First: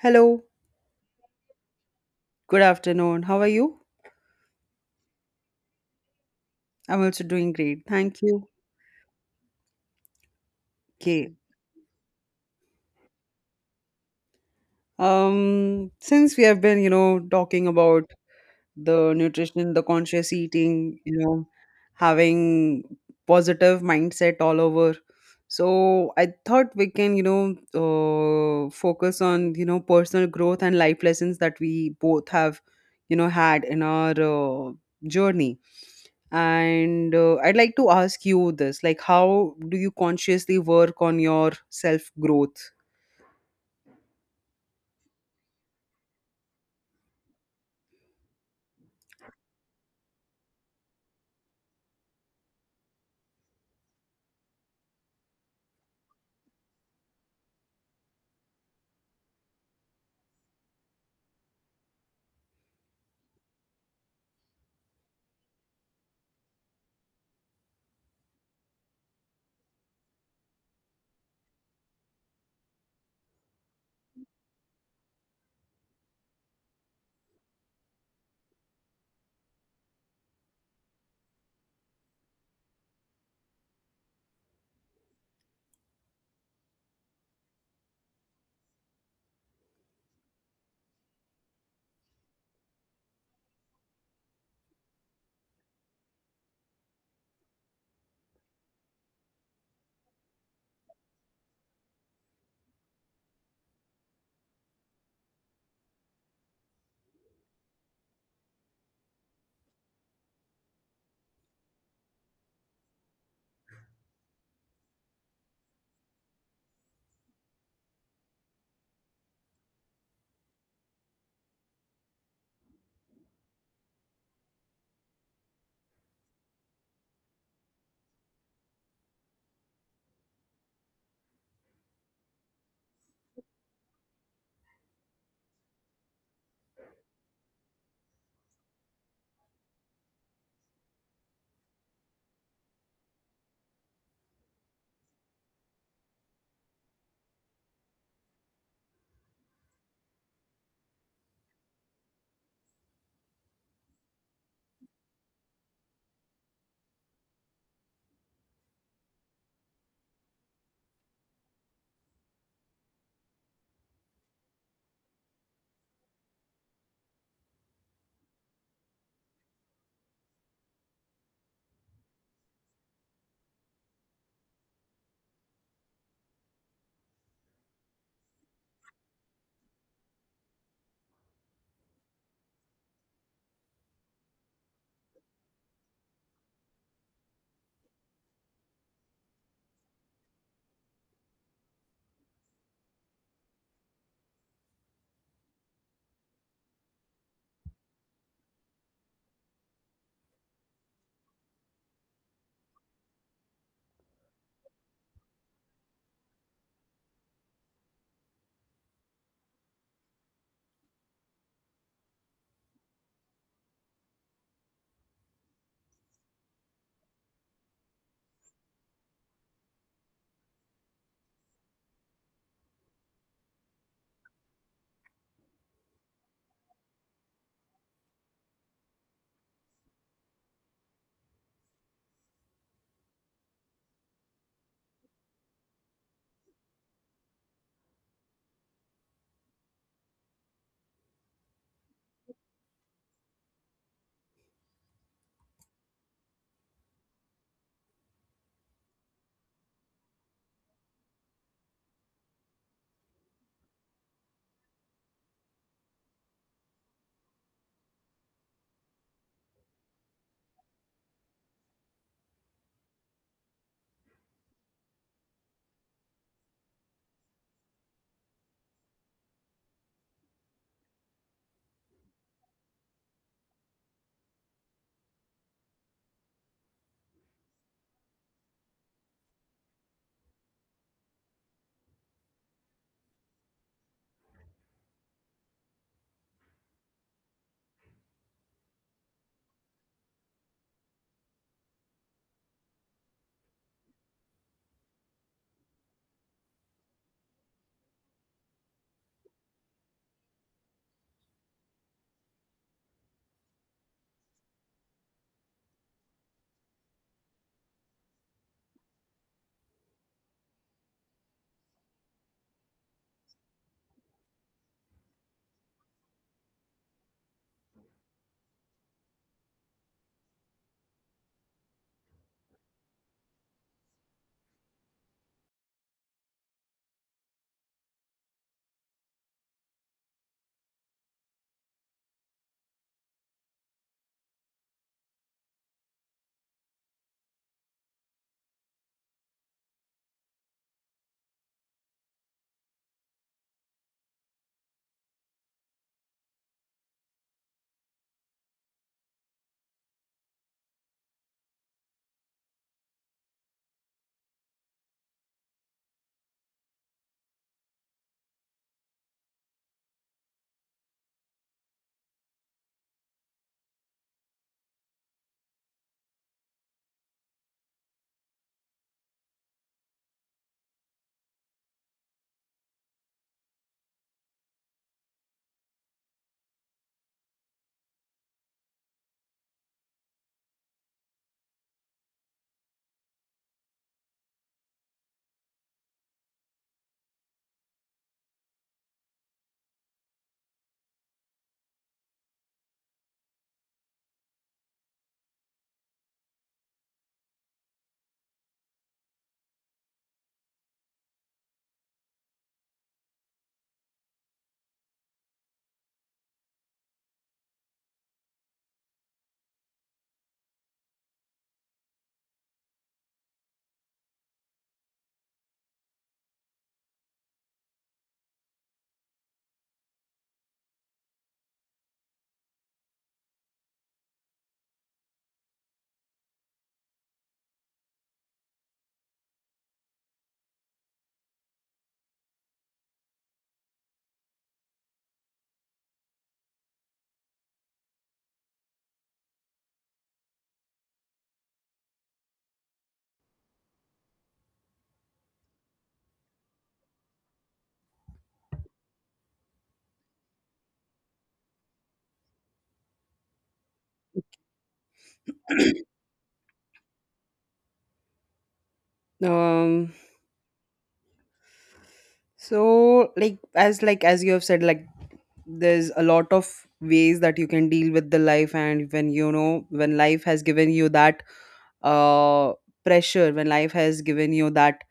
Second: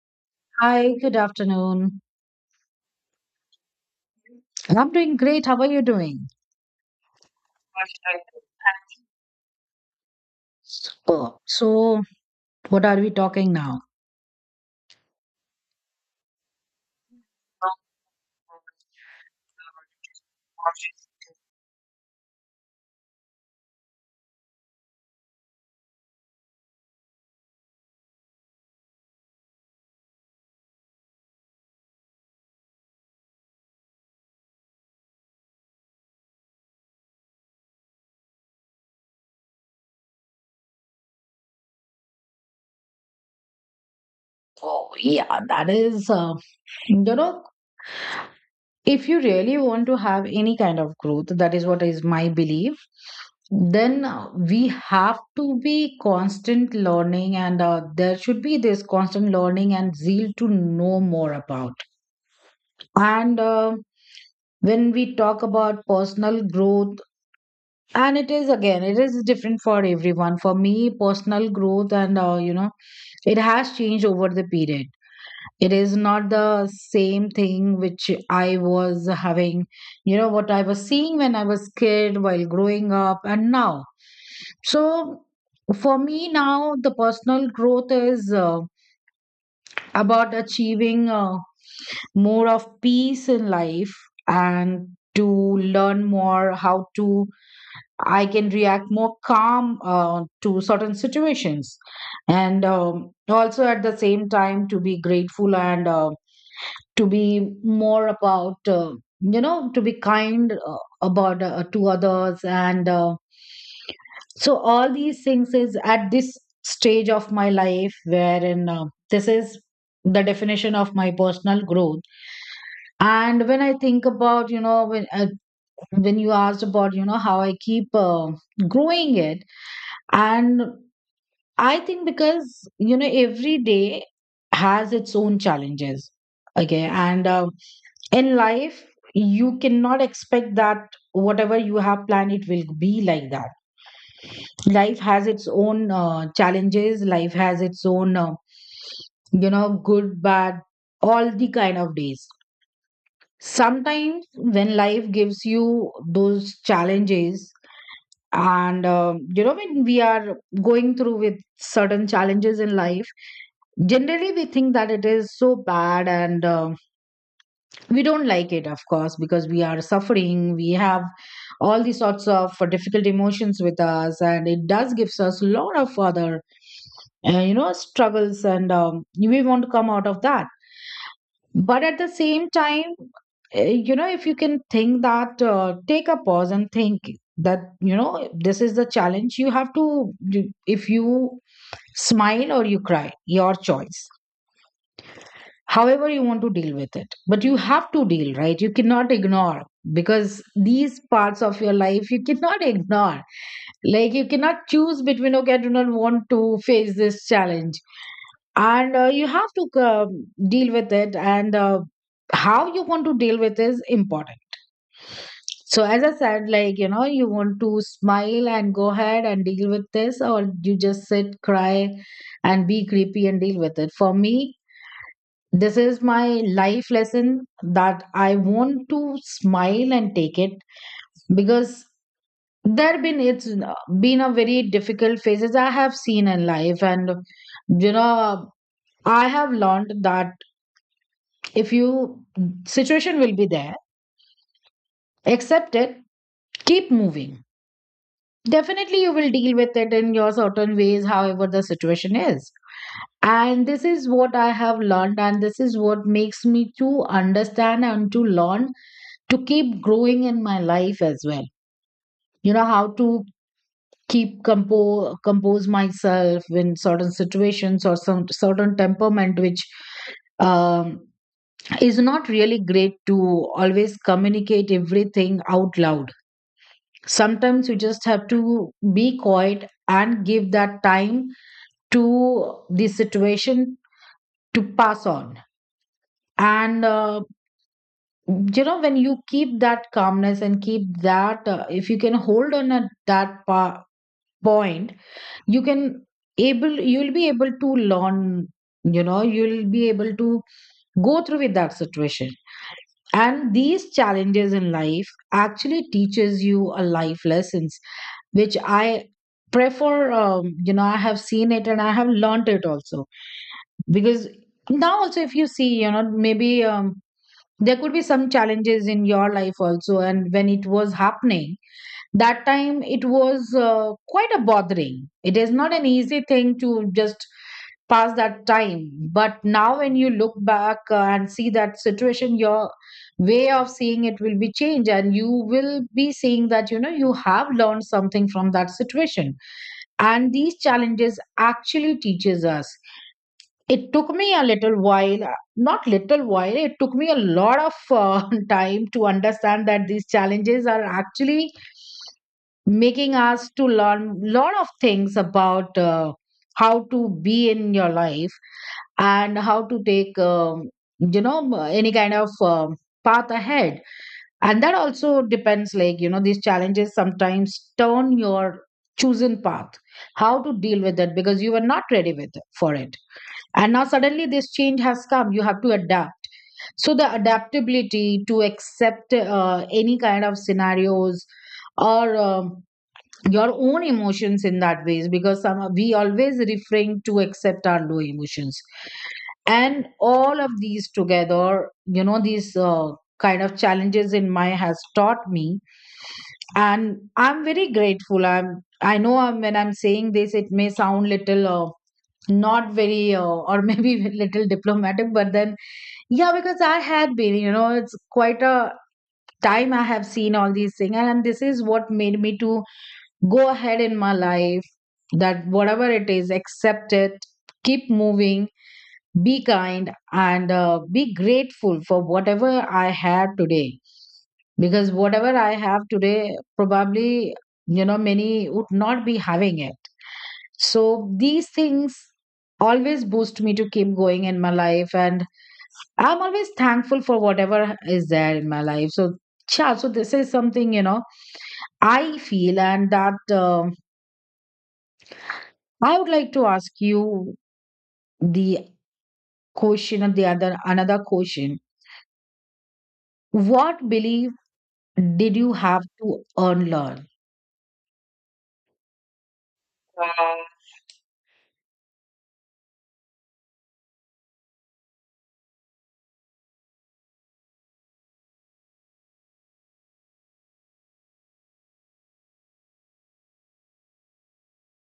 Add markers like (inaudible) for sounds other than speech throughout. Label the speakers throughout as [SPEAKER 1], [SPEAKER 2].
[SPEAKER 1] Hello,
[SPEAKER 2] Hi, good afternoon.
[SPEAKER 1] good afternoon. How are you?
[SPEAKER 2] I'm doing great. How are you doing?
[SPEAKER 1] I'm also doing great. Thank you. Okay.
[SPEAKER 2] Superb. So, what are we talking now?
[SPEAKER 1] Since we have been, you know, talking about the nutrition, the conscious eating, you know, having positive mindset all over. So I thought we can, you know, focus on, you know, personal growth and life lessons that we both have, you know, had in our journey. And I'd like to ask you this, like, how do you consciously work on your self growth?
[SPEAKER 2] Oh, yeah, that is, you know, if you really want to have any kind of growth, that is what is my belief, then we have to be constant learning, and there should be this constant learning and zeal to know more about. And When we talk about personal growth, and it is different for everyone. For me personal growth, and you know it has changed over the period. It is not the same thing which I was having, you know, what I was seeing when I was kid while growing up, and now, so, for me now, the personal growth is about achieving more of peace in life and to learn more how to I can react more calm to certain situations. And Also at the same time, to be grateful and to be more about, you know, to be kind about to others. And so all these things is at this stage of my life wherein, this is the definition of my personal growth. And when I think about, you know, when you asked about, you know, how I keep growing it, and I think because, you know, every day has its own challenges. Okay, and in life you cannot expect that whatever you have planned it will be like that. Life has its own challenges. Life has its own, you know, good, bad, all the kind of days. Sometimes when life gives you those challenges, and you know, when we are going through with certain challenges in life, generally we think that it is so bad, and we don't like it, of course, because we are suffering. We have all these sorts of difficult emotions with us, and it does gives us a lot of other you know struggles, and we want to come out of that. But at the same time, uh, you know, if you can think that, take a pause and think that, you know, this is the challenge you have to, if you smile or you cry, your choice. However you want to deal with it, but you have to deal, right? You cannot ignore, because these parts of your life you cannot ignore. Like, you cannot choose between okay, I do not want to face this challenge, and you have to deal with it. And how you want to deal with is important. So as I said, like, you know, you want to smile and go ahead and deal with this, or you just sit, cry, and be creepy and deal with it. For me, this is my life lesson, that I want to smile and take it, because there have been, it's been a very difficult phases I have seen in life, and, you know, I have learned that if you situation will be there, accept it, keep moving. Definitely you will deal with it in your certain ways, however the situation is. And this is what I have learned, and this is what makes me to understand and to learn to keep growing in my life as well. You know, how to keep compose myself in certain situations, or some certain temperament which, um, is not really great to always communicate everything out loud. Sometimes you just have to be quiet and give that time to the situation to pass on. And you know, when you keep that calmness and keep that, if you can hold on at that point, you can able you'll be able to learn, you know, you'll be able to go through with that situation. And these challenges in life actually teaches you a life lessons, which I prefer. You know, I have seen it and I have learned it also, because now also, if you see, you know, maybe there could be some challenges in your life also, and when it was happening, that time it was quite a bothering. It is not an easy thing to just pass that time, but now when you look back, and see that situation, your way of seeing it will be changed, and you will be seeing that, you know, you have learned something from that situation. And these challenges actually teaches us, it took me a little while, not little while it took me a lot of (laughs) time to understand that these challenges are actually making us to learn lot of things about how to be in your life, and how to take, you know, any kind of path ahead. And that also depends, like, you know, these challenges sometimes turn your chosen path, how to deal with it, because you were not ready with for it, and now suddenly this change has come, you have to adapt. So the adaptability to accept any kind of scenarios, or your own emotions in that ways, because some we always refrain to accept our low emotions. And all of these together, you know, these kind of challenges in my has taught me, and I'm very grateful. I know, when I'm saying this it may sound little not very or (laughs) maybe little diplomatic, but then, yeah, because I had been, you know, it's quite a time I have seen all these things, and this is what made me to go ahead in my life, that whatever it is, accept it, keep moving, be kind, and be grateful for whatever I had today, because whatever I have today, probably, you know, many would not be having it. So these things always boost me to keep going in my life, and I'm always thankful for whatever is there in my life. So, yeah, so this is something, you know, I feel. And that, I would like to ask you the question of the other another question. What belief did you have to unlearn?
[SPEAKER 1] Um, so, like as you have said, like there's a lot of ways that you can deal with the life, and when you know when life has given you that uh pressure, when life has given you that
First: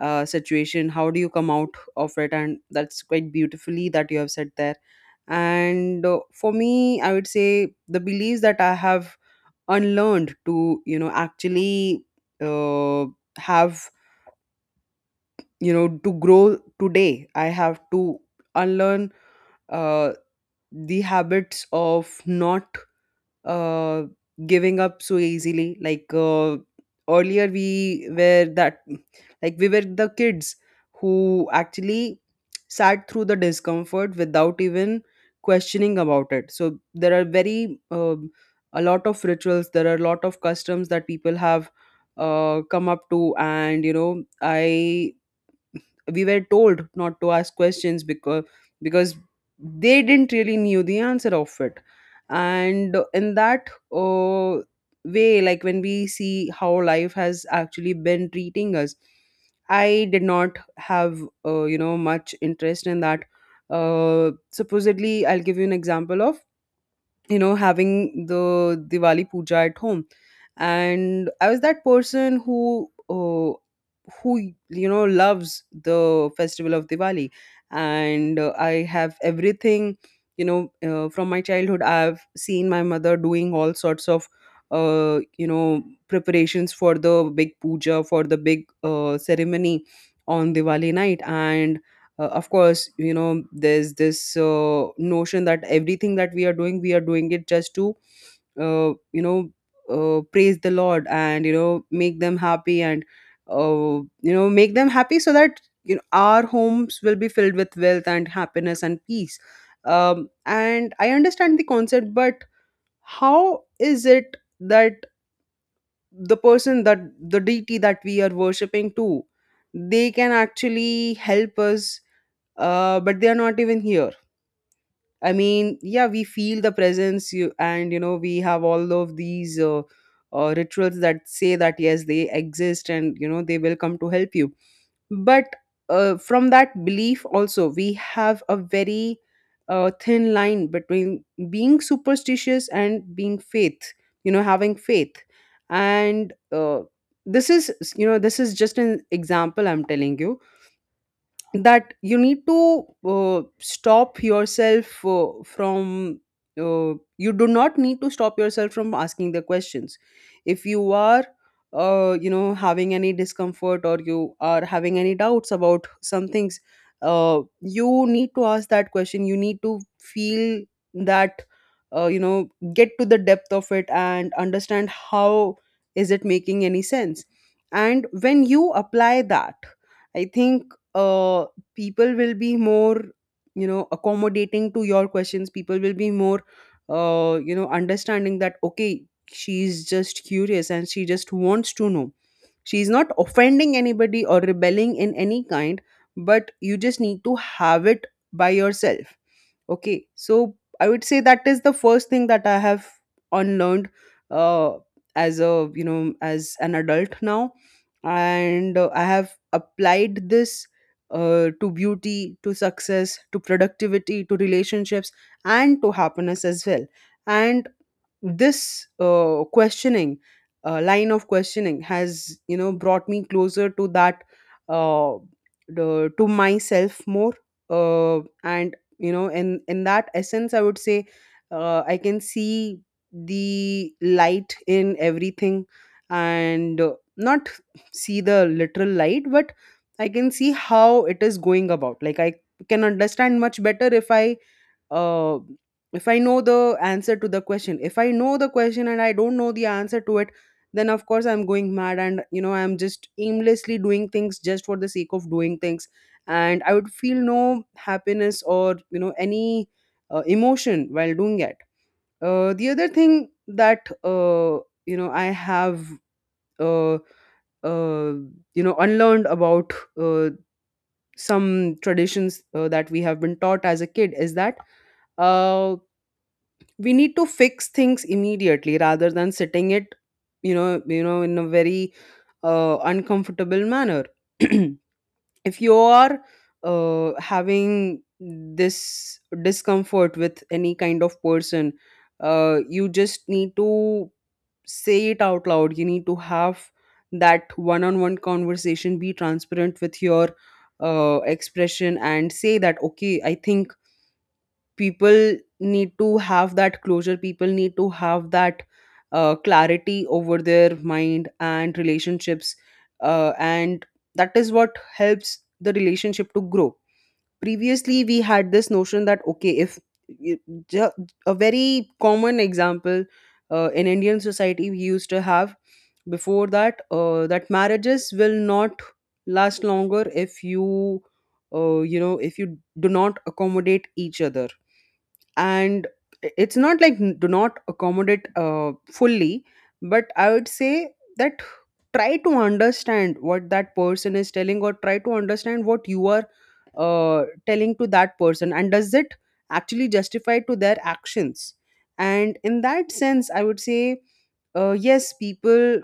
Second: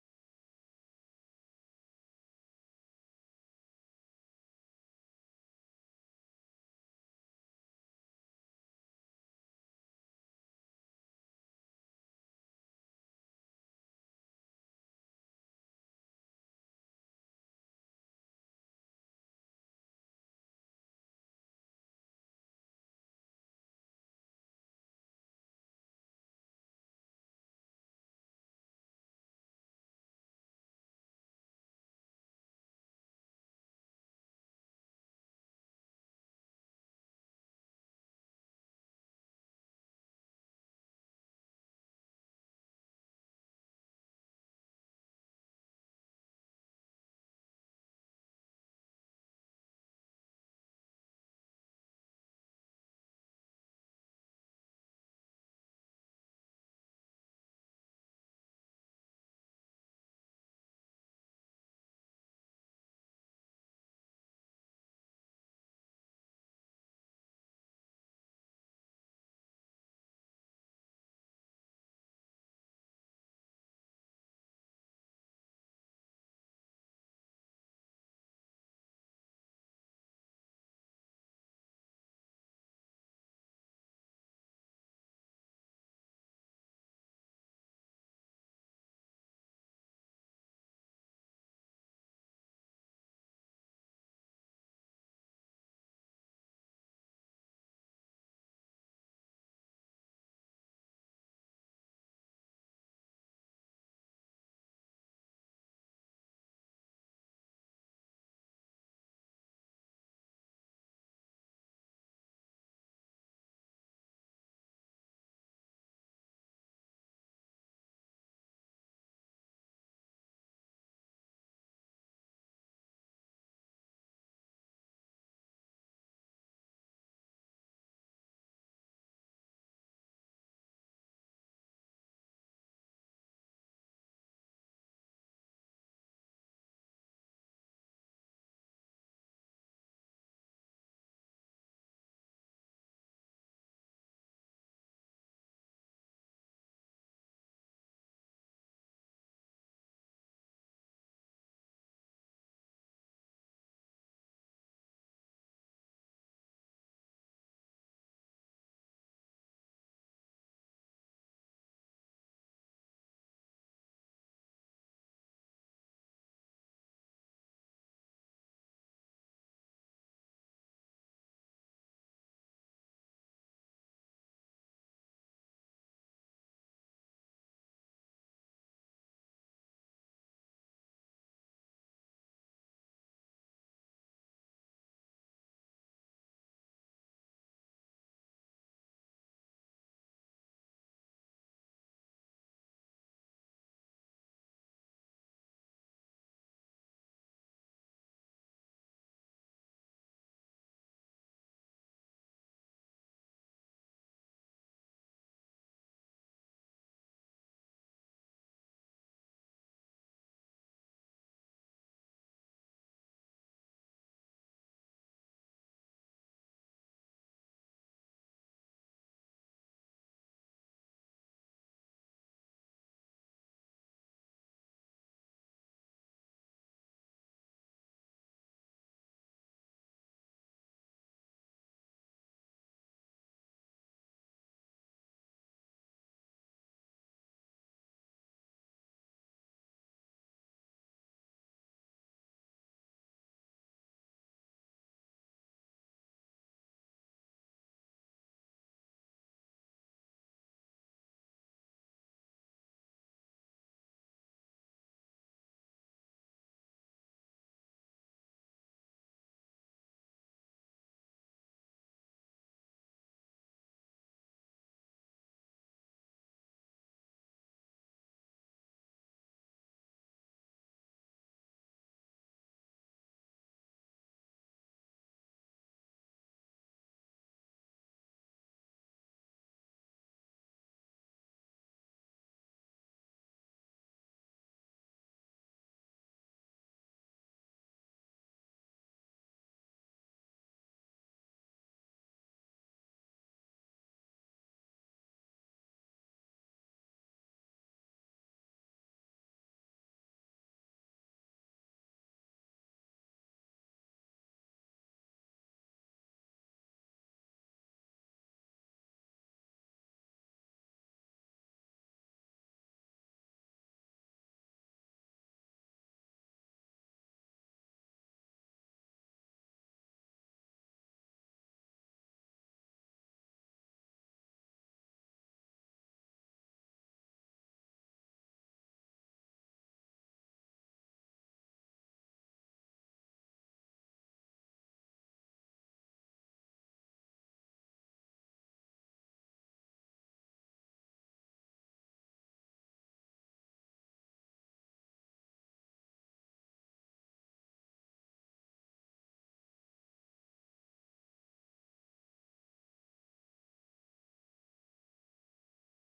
[SPEAKER 1] situation, how do you come out of it? And that's quite beautifully that you have said there. And For me, I would say the beliefs that I have unlearned to, you know, actually uh, have, you know, to grow today, I have to unlearn uh, the habits of not uh, giving up so easily. Earlier, we were that, like we were the kids who actually sat through the discomfort without even questioning about it. So there are very a lot of rituals. There are a lot of customs that people have come up to, and you know, I we were told not to ask questions, because they didn't really knew the answer of it. And in that uh, way, like when we see how life has actually been treating us, I did not have you know much interest in that. Supposedly, I'll give you an example of, you know, having the Diwali puja at home. And I was that person who, uh, who you know, loves the festival of Diwali. And I have everything, you know, from my childhood. I've seen my mother doing all sorts of, you know, preparations for the big puja, for the big ceremony on Diwali night. And Of course, you know, there's this notion that everything that we are doing, we are doing it just to, you know, praise the lord, and you know, make them happy, and uh, you know, make them happy so that, you know, our homes will be filled with wealth and happiness and peace. And I understand the concept, but how is it that the person that the deity that we are worshipping to, they can actually help us, but they are not even here? I mean, yeah, we feel the presence, you, and you know, we have all of these rituals that say that yes, they exist, and you know, they will come to help you. But from that belief, also, we have a very thin line between being superstitious and being faith. You know, having faith, and this is, you know, this is just an example I'm telling you, that you need to stop yourself from you do not need to stop yourself from asking the questions. If you are you know having any discomfort, or you are having any doubts about some things, you need to ask that question. You need to feel that you know, get to the depth of it and understand how is it making any sense. And when you apply that, I think uh, people will be more, you know, accommodating to your questions. People will be more you know understanding that okay, she's just curious and she just wants to know. She's not offending anybody or rebelling in any kind, but you just need to have it by yourself. Okay, so I would say that is the first thing that I have unlearned, uh, as a you know as an adult now. And I have applied this to beauty, to success, to productivity, to relationships, and to happiness as well. And this questioning line of questioning has, you know, brought me closer to that uh, to myself more. And you know, in that essence, I would say I can see the light in everything, and not see the literal light, but I can see how it is going about. Like I can understand much better uh, if I know the answer to the question. If I know the question and I don't know the answer to it, then of course I'm going mad, and you know I'm just aimlessly doing things just for the sake of doing things, and I would feel no happiness or you know any emotion while doing it. The other thing that you know I have uh, uh, you know unlearned about uh, some traditions that we have been taught as a kid is that uh, we need to fix things immediately rather than sitting it, you know, in a very uncomfortable manner. (clears throat) If you are having this discomfort with any kind of person, you just need to say it out loud. You need to have that one-on-one conversation, be transparent with your expression and say that okay, I think people need to have that closure. People need to have that clarity over their mind and relationships. And that is what helps the relationship to grow. Previously, we had this notion that okay, if you- ju- a very common example in Indian society we used to have before that, that marriages will not last longer if you, you know, if you do not accommodate each other. And it's not like do not accommodate fully, but I would say that try to understand what that person is telling, or try to understand what you are telling to that person, and does it actually justify to their actions? And in that sense, I would say yes, people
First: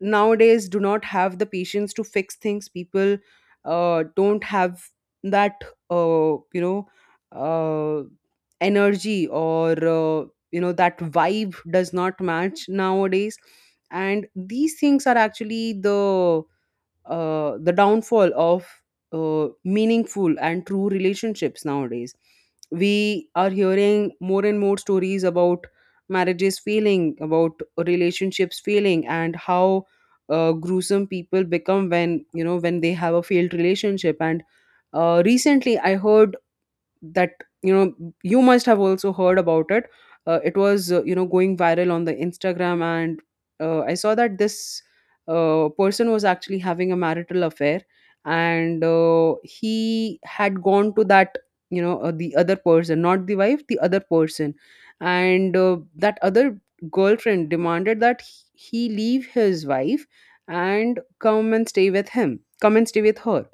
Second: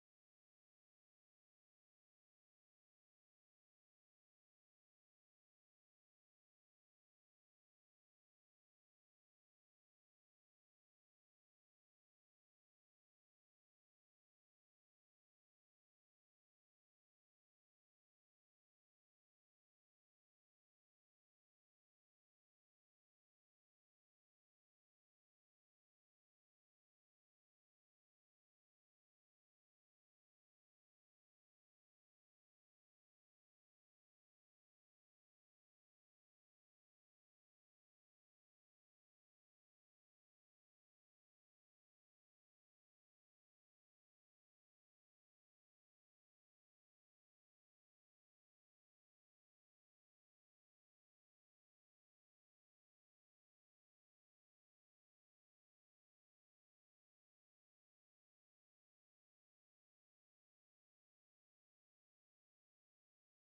[SPEAKER 1] nowadays do not have the patience to fix things. People don't have that you know uh, energy, or you know that vibe does not match nowadays. And these things are actually the downfall of meaningful and true relationships nowadays. We are hearing more and more stories about marriages failing, about relationships failing, and how gruesome people become when you know when they have a failed relationship. And Recently, I heard that, you know, you must have also heard about it. It was you know going viral on the Instagram, and I saw that this person was actually having a marital affair. And He had gone to that, you know, the other person, not the wife, the other person. And That other girlfriend demanded that he leave his wife and come and stay with him, come and stay with her.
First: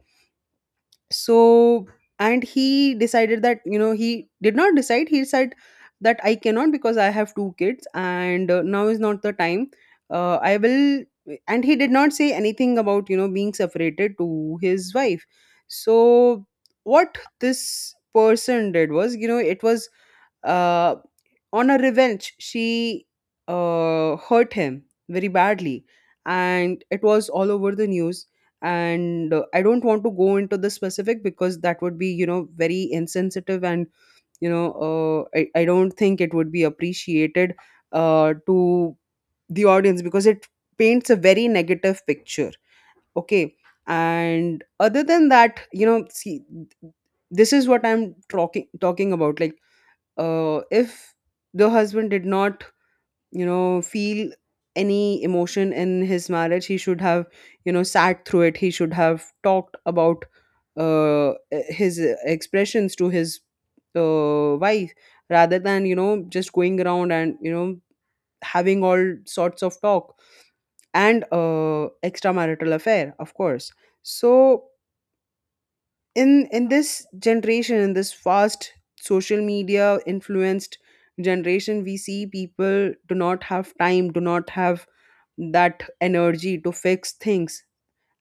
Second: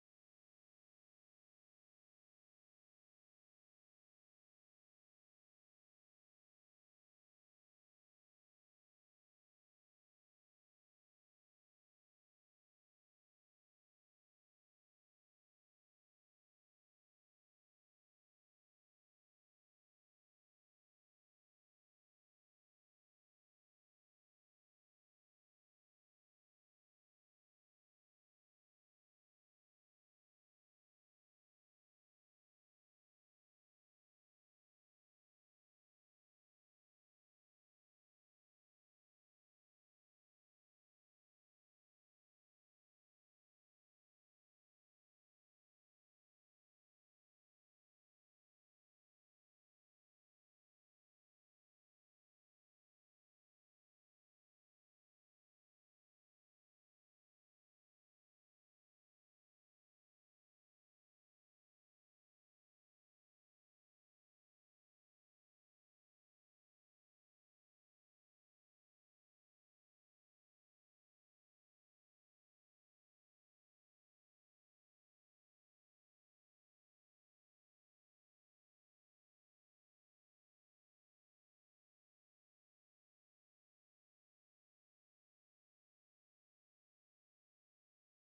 [SPEAKER 1] So, and he decided that, you know, he did not decide, he said that I cannot because I have two kids, and now is not the time, I will. And he did not say anything about, you know, being separated to his wife. So what this person did was, you know, it was uh, on a revenge, she hurt him very badly, and it was all over the news. And I don't want to go into the specific because that would be, you know, very insensitive, and you know, I don't think it would be appreciated to the audience because it paints a very negative picture. Okay, and other than that, you know, see, this is what I'm talking about. Like if the husband did not feel any emotion in his marriage, he should have sat through it. He should have talked about uh, his expressions to his wife, rather than just going around and having all sorts of talk and extramarital affair, of course. So in this generation, in this fast, social media influenced generation, we see people do not have time, do not have that energy to fix things.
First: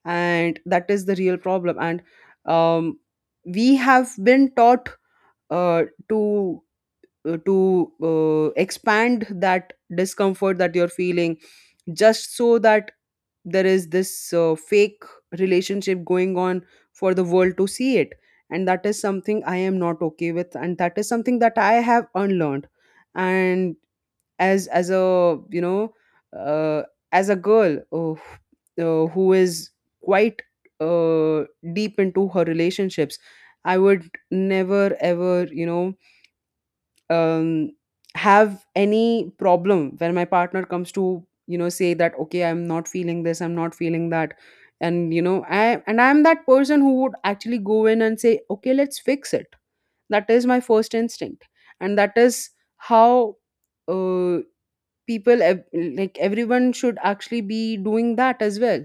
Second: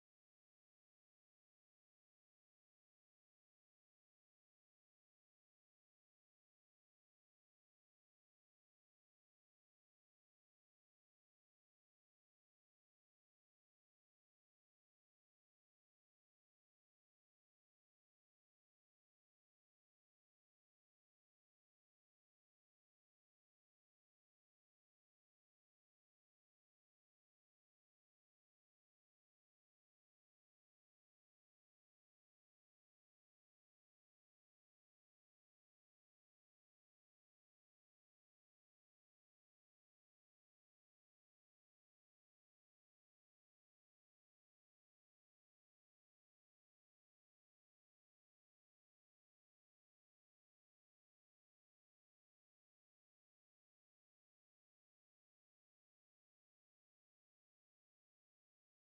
[SPEAKER 1] And that is the real problem. And um, we have been taught uh, to to expand that discomfort that you're feeling just so that there is this fake relationship going on for the world to see it. And that is something I am not okay with, and that is something that I have unlearned. And as a, uh, as a girl, who is quite uh, deep into her relationships, I would never ever, um, have any problem when my partner comes to say that, okay, I'm not feeling this, I'm not feeling that. And I'm that person who would actually go in and say, okay, let's fix it. That is my first instinct. And that is how uh, like everyone should actually be doing that as well.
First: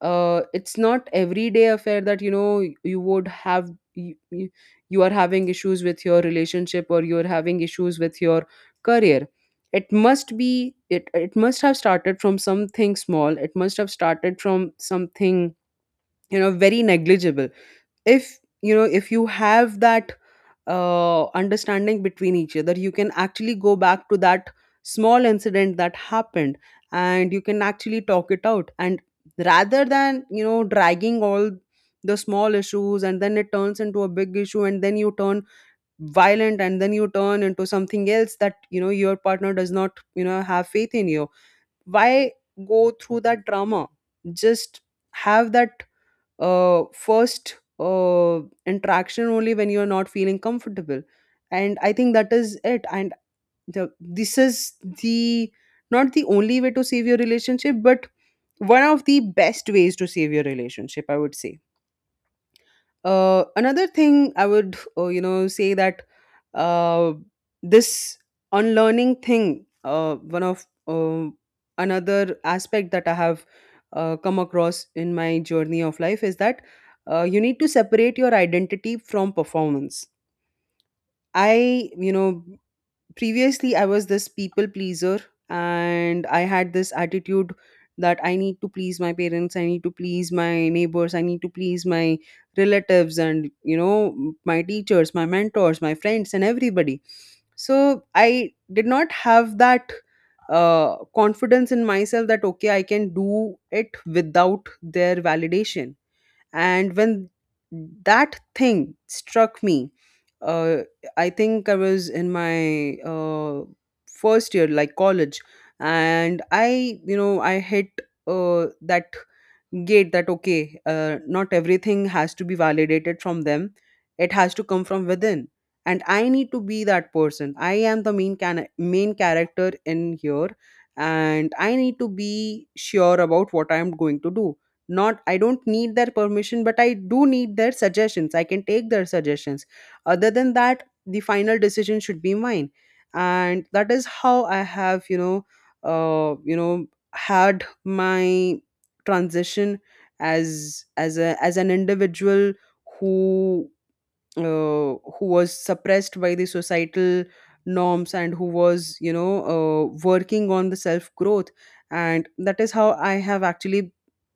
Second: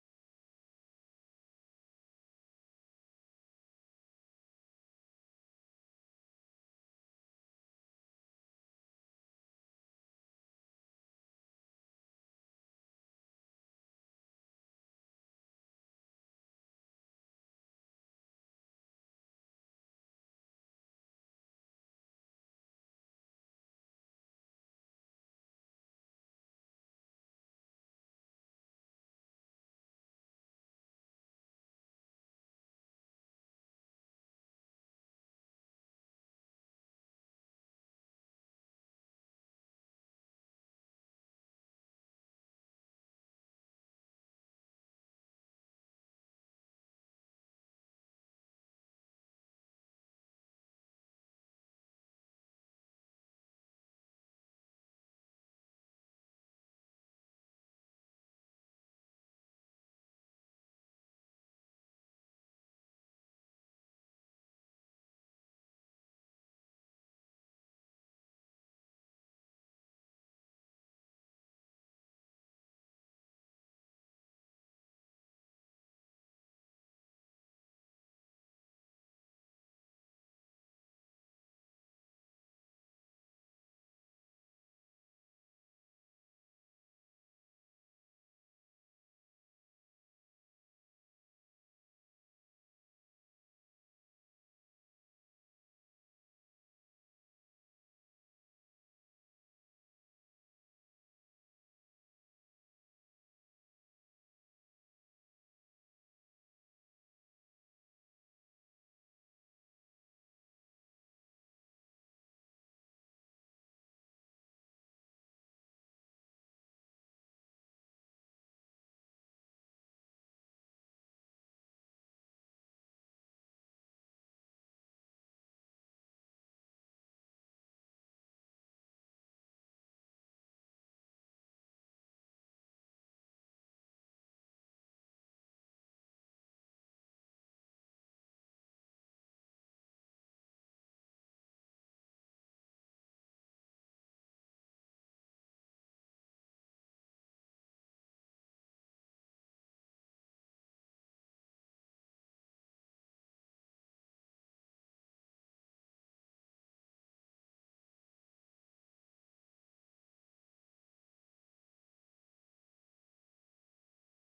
[SPEAKER 1] Uh, it's not everyday affair that you would have you, you are having issues with your relationship, or you're having issues with your career. It must be it must have started from something small. It must have started from something, very negligible. If if you have that understanding between each other, you can actually go back to that small incident that happened, and you can actually talk it out, and rather than dragging all the small issues, and then it turns into a big issue, and then you turn violent, and then you turn into something else, that your partner does not have faith in you. Why go through that drama? Just have that first interaction only when you're not feeling comfortable. And I think that is it. And this is the, not the only way to save your relationship, but one of the best ways to save your relationship, I would say. Another thing I would, say that, uh, this unlearning thing, one of another aspect that I have come across in my journey of life, is that you need to separate your identity from performance. I, you know, Previously, I was this people pleaser, and I had this attitude that I need to please my parents, I need to please my neighbors, I need to please my relatives, and my teachers, my mentors, my friends, and everybody. So I did not have that confidence in myself that, okay, I can do it without their validation. And when that thing struck me, uh, I think I was in my first year, like college, and I you know I hit that gate that, okay, not everything has to be validated from them. It has to come from within. And I need to be that person. I am the main character in here, and I need to be sure about what I am going to do. Not, I don't need their permission, but I do need their suggestions. I can take their suggestions. Other than that, the final decision should be mine. And that is how I have, uh, you know had my transition as a as an individual who uh, who was suppressed by the societal norms, and who was working on the self growth. And that is how I have actually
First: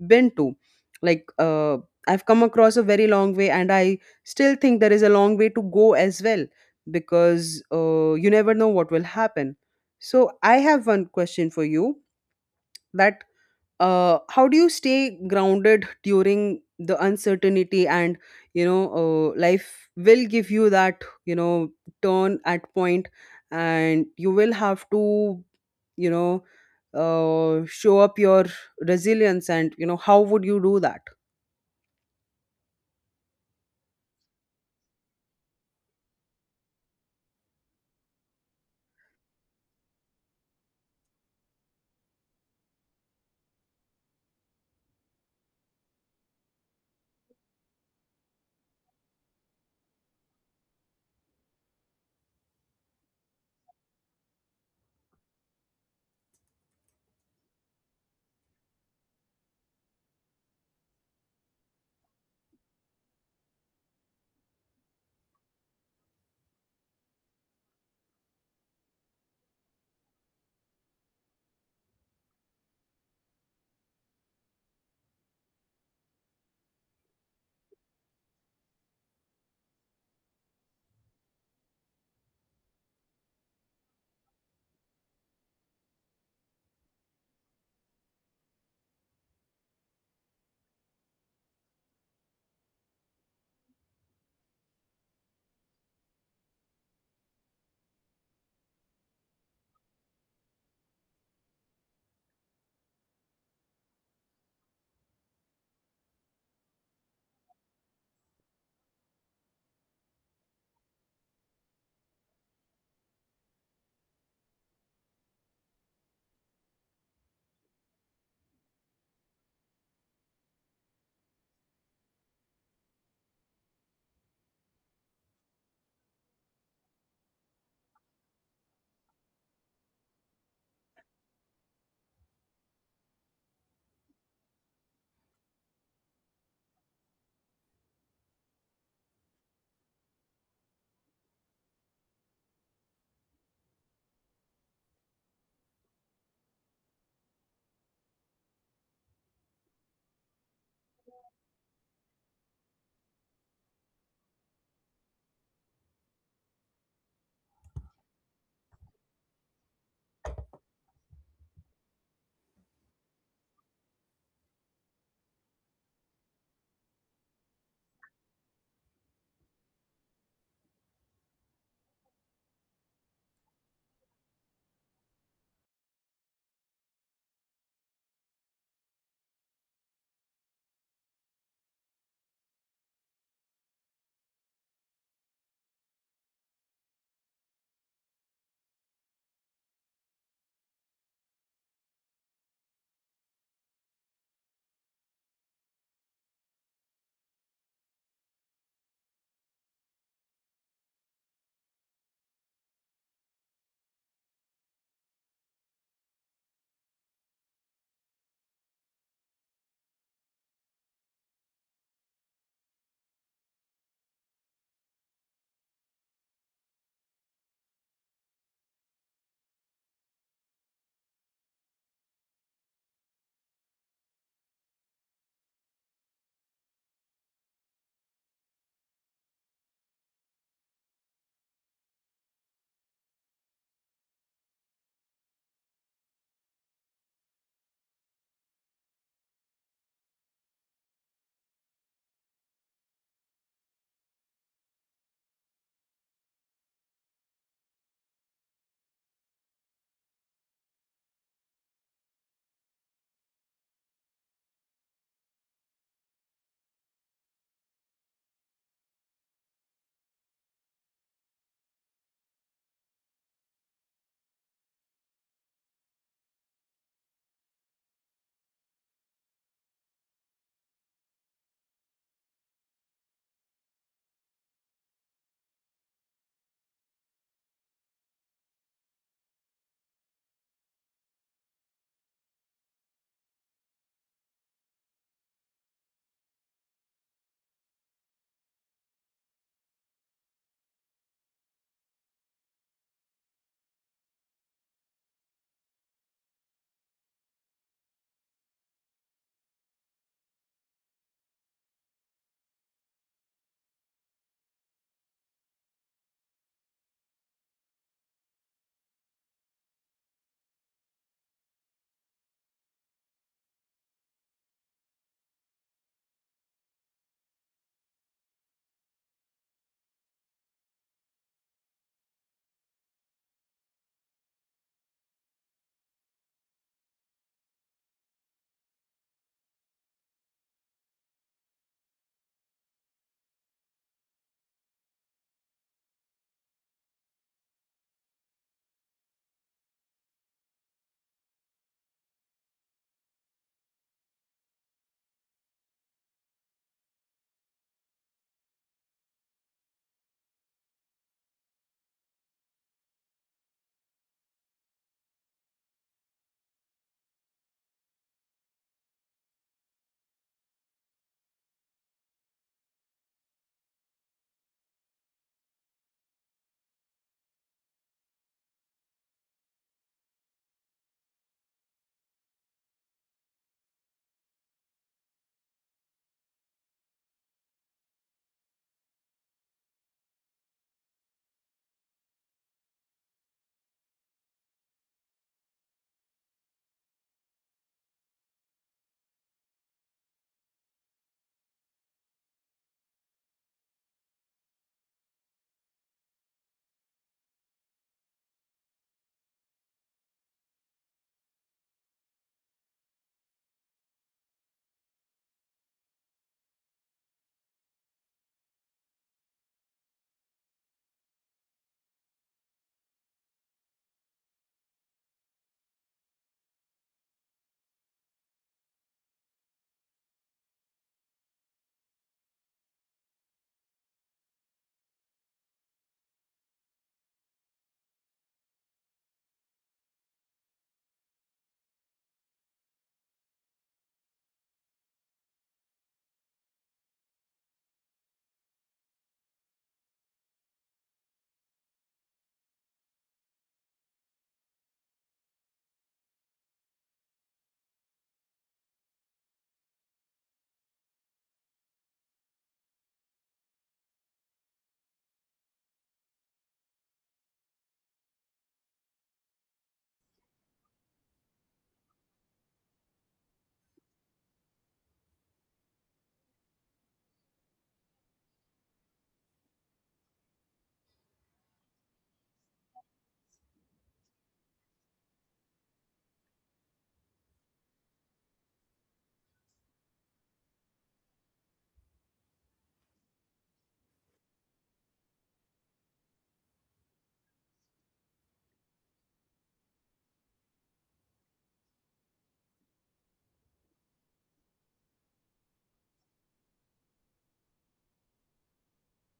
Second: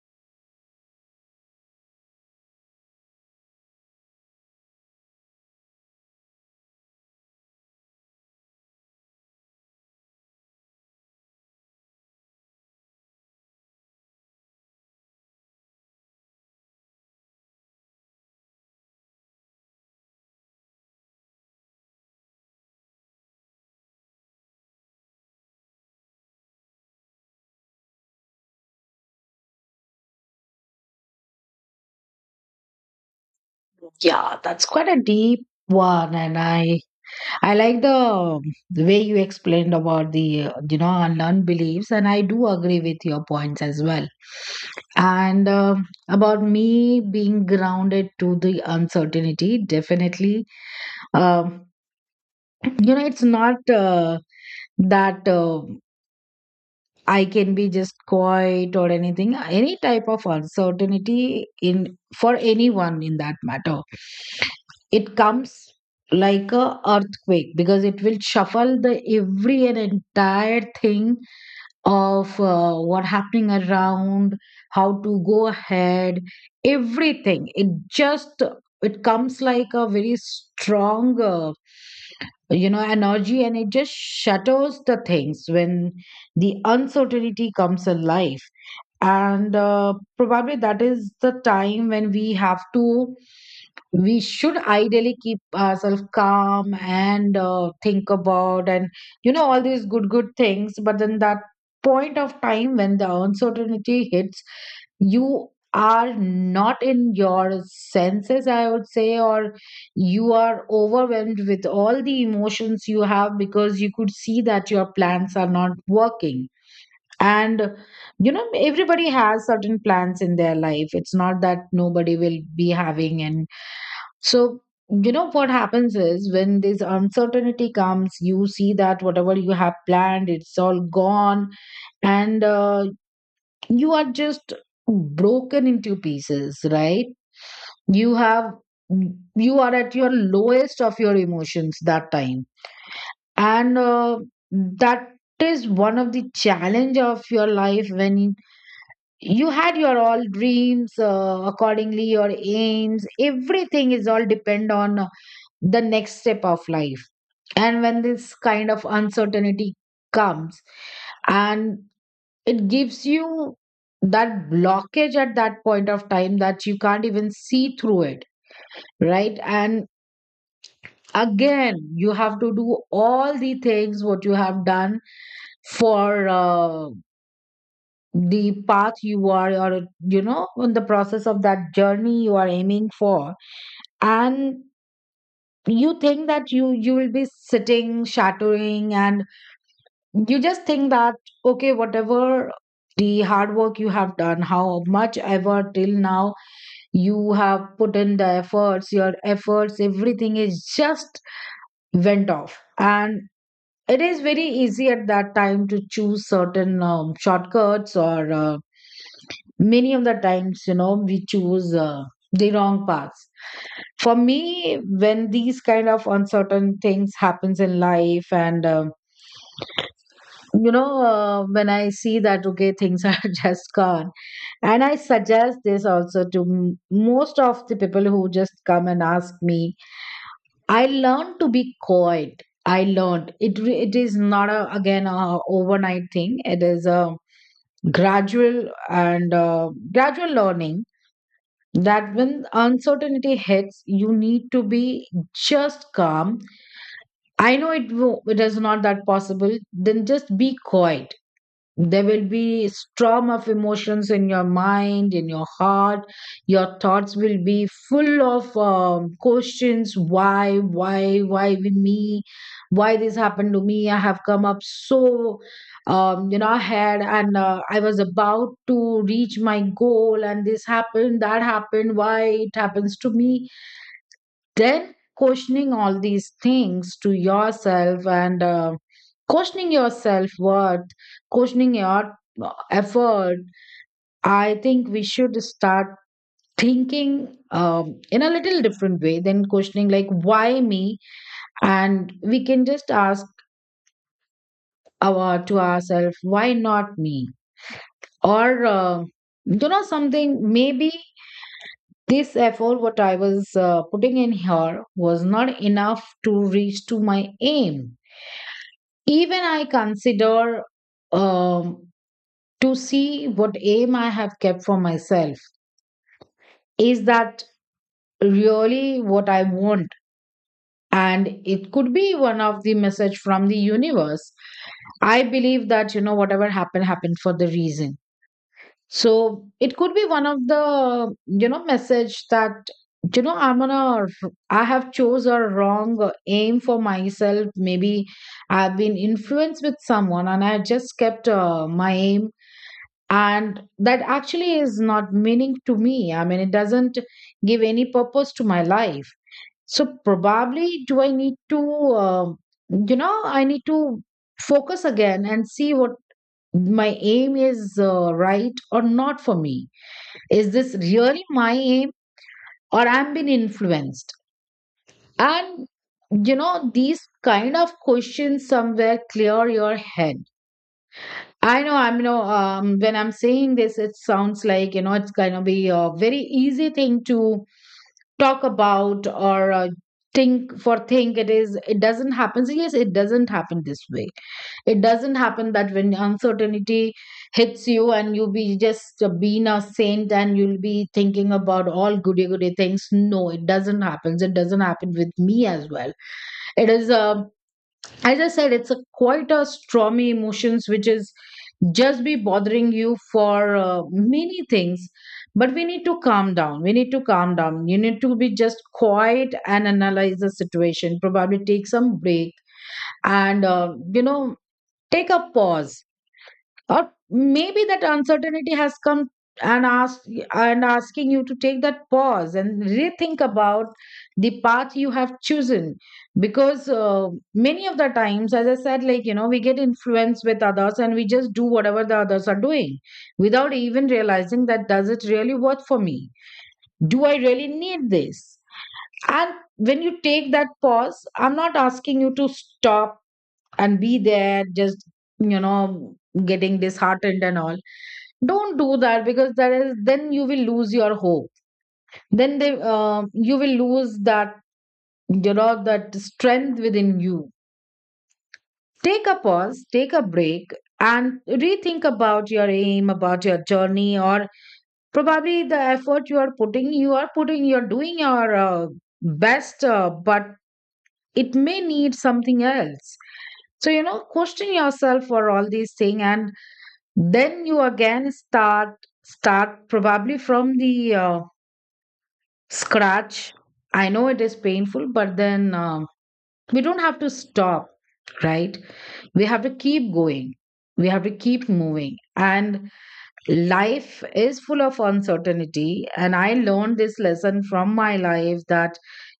[SPEAKER 1] been to, like uh, I've come across a very long way, and I still think there is a long way to go as well, because you never know what will happen. So I have one question for you, that how do you stay grounded during the uncertainty? And you know life will give you that, turn at point, and you will have to, you know show up your resilience, and how would you do that?
[SPEAKER 2] Yeah, that's quite a deep one, and I like the way you explained about the, you know, unlearned beliefs, and I do agree with your points as well. And about me being grounded to the uncertainty, definitely, um, you know, it's not that. I can be just quiet or anything, any type of uncertainty in for anyone in that matter. It comes like a earthquake, because it will shuffle the every and entire thing of what happening around, how to go ahead, everything. It just it comes like a very strong you know energy, and it just shatters the things when the uncertainty comes alive. And probably that is the time when we have to we should ideally keep ourselves calm and think about, and you know, all these good things. But then that point of time when the uncertainty hits, you are not in your senses, I would say, or you are overwhelmed with all the emotions you have, because you could see that your plans are not working. And you know, everybody has certain plans in their life, it's not that nobody will be having. And so, you know, what happens is when this uncertainty comes, you see that whatever you have planned, it's all gone. And you are just broken into pieces, right? You have you are at your lowest of your emotions that time. And that is one of the challenge of your life, when you had your all dreams, accordingly your aims, everything is all depend on the next step of life. And when this kind of uncertainty comes, and it gives you that blockage at that point of time, that you can't even see through it, right? And again you have to do all the things what you have done for the path you are, or you know, in the process of that journey you are aiming for. And you think that you will be sitting shattering, and you just think that, okay, whatever the hard work you have done, how much ever till now you have put in the efforts, your efforts, everything is just went off. And it is very easy at that time to choose certain shortcuts, or many of the times, you know, we choose the wrong paths. For me, when these kind of uncertain things happens in life, and you know, when I see that, okay, things are (laughs) just gone, and I suggest this also to most of the people who just come and ask me, I learned to be quiet. I learned it, it is not a, again a overnight thing, it is a gradual, and gradual Learning that when uncertainty hits, you need to be just calm. I know it, it is not that possible. Then just be quiet. There will be storm of emotions in your mind, in your heart. Your thoughts will be full of questions: why with me? Why this happened to me? I have come up so, ahead, and I was about to reach my goal, and this happened, that happened. Why it happens to me? Then questioning all these things to yourself, and questioning your self worth, questioning your effort. I think we should start thinking in a little different way than questioning like why me, and we can just ask our to ourselves why not me, or something. Maybe this effort what I was putting in here was not enough to reach to my aim. Even I consider, um, to see what aim I have kept for myself. Is that really what I want? And it could be one of the message from the universe. I believe that, you know, whatever happened, happened for the reason. So it could be one of the, message that, you know, I'm gonna, I have chose a wrong aim for myself. Maybe I've been influenced with someone and I just kept my aim, and that actually is not meaning to me. I mean, it doesn't give any purpose to my life. So probably, do I need to um I need to focus again and see what my aim is, right or not for me. Is this really my aim, or I'm being influenced? And, these kind of questions somewhere clear your head. I know, I'm you know. When I'm saying this, it sounds like, you know, it's going to be a very easy thing to talk about, or think it is, it doesn't happen. So yes, it doesn't happen this way. It doesn't happen that when uncertainty hits you, and you be just being a saint and you'll be thinking about all goody goody things. No, it doesn't happen. It doesn't happen with me as well. It is, um as I said, it's a quite a stormy emotions which is just be bothering you for many things. But we need to calm down. We need to calm down. You need to be just quiet and analyze the situation. Probably take some break, and take a pause. Or maybe that uncertainty has come and asking you to take that pause and rethink about the path you have chosen, because many of the times, as I said, like, you know, we get influenced with others and we just do whatever the others are doing without even realizing that does it really work for me, do I really need this. And when you take that pause, I'm not asking you to stop and be there just, you know getting disheartened and all. Don't do that, because that is then you will lose your hope. Then they you will lose that, you know, that strength within you. Take a pause, take a break, and rethink about your aim, about your journey. Or probably the effort you are putting, you're doing your best, but it may need something else. So, you know, question yourself for all these things, and then you again start probably from the scratch. I know it is painful, but then, we don't have to stop, right? We have to keep going, we have to keep moving. And life is full of uncertainty, and I learned this lesson from my life that,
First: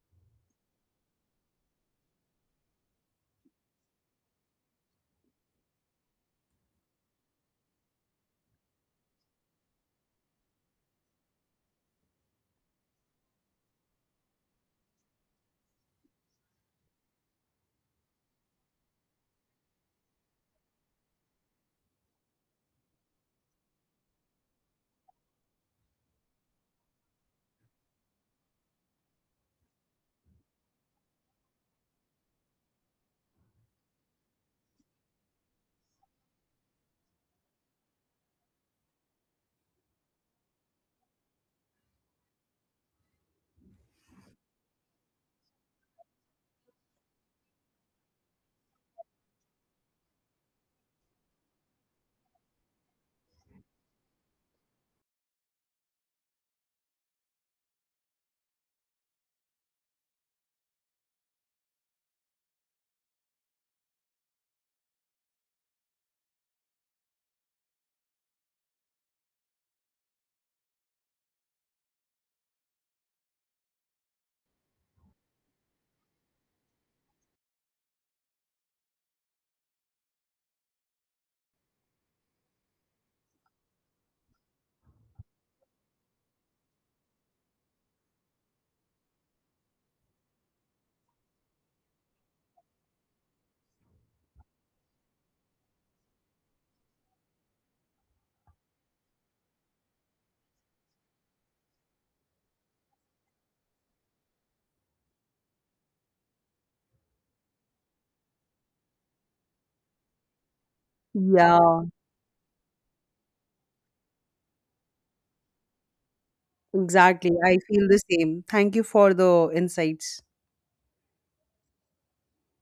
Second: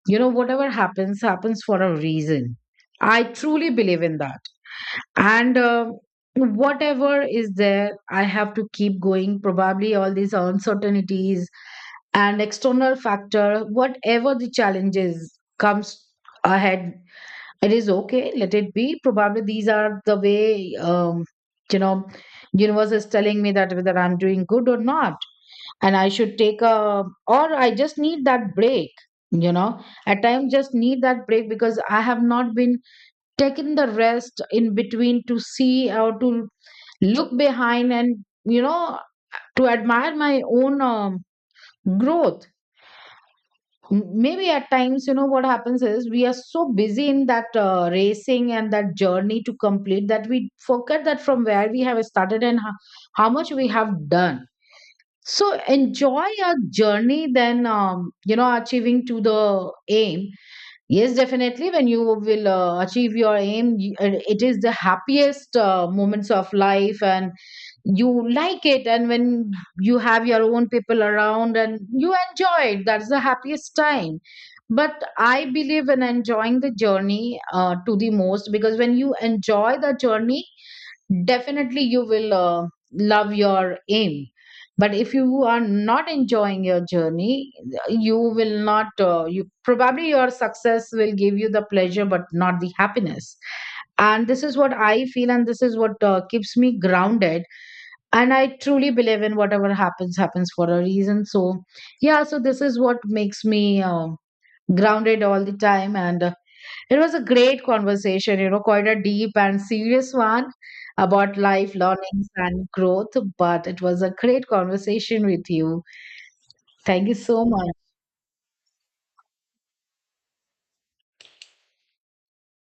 [SPEAKER 2] you know, whatever happens happens for a reason. I truly believe in that. And whatever is there, I have to keep going. Probably all these uncertainties and external factor, whatever the challenges comes ahead, it is okay, let it be. Probably these are the way, you know universe is telling me that whether I'm doing good or not, and I should take a or I just need that break. You know, at times just need that break, because I have not been taken the rest in between to see, or to look behind and, you know, to admire my own growth. Maybe at times, you know, what happens is we are so busy in that racing and that journey to complete that we forget that from where we have started and how much we have done. So enjoy your journey, then, achieving to the aim. Yes, definitely. When you will achieve your aim, it is the happiest moments of life, and you like it. And when you have your own people around and you enjoy it, that's the happiest time. But I believe in enjoying the journey to the most, because when you enjoy the journey, definitely you will love your aim. But if you are not enjoying your journey, you will not you probably your success will give you the pleasure but not the happiness. And this is what I feel, and this is what keeps me grounded. And I truly believe in whatever happens happens for a reason. So yeah, so this is what makes me grounded all the time. And it was a great conversation, you know, quite a deep and serious one about
[SPEAKER 1] Yeah,
[SPEAKER 2] life, learnings, and growth. But it was a great conversation with you. Thank you
[SPEAKER 1] exactly,
[SPEAKER 2] so
[SPEAKER 1] I
[SPEAKER 2] much.
[SPEAKER 1] feel the same. Thank you for the insights.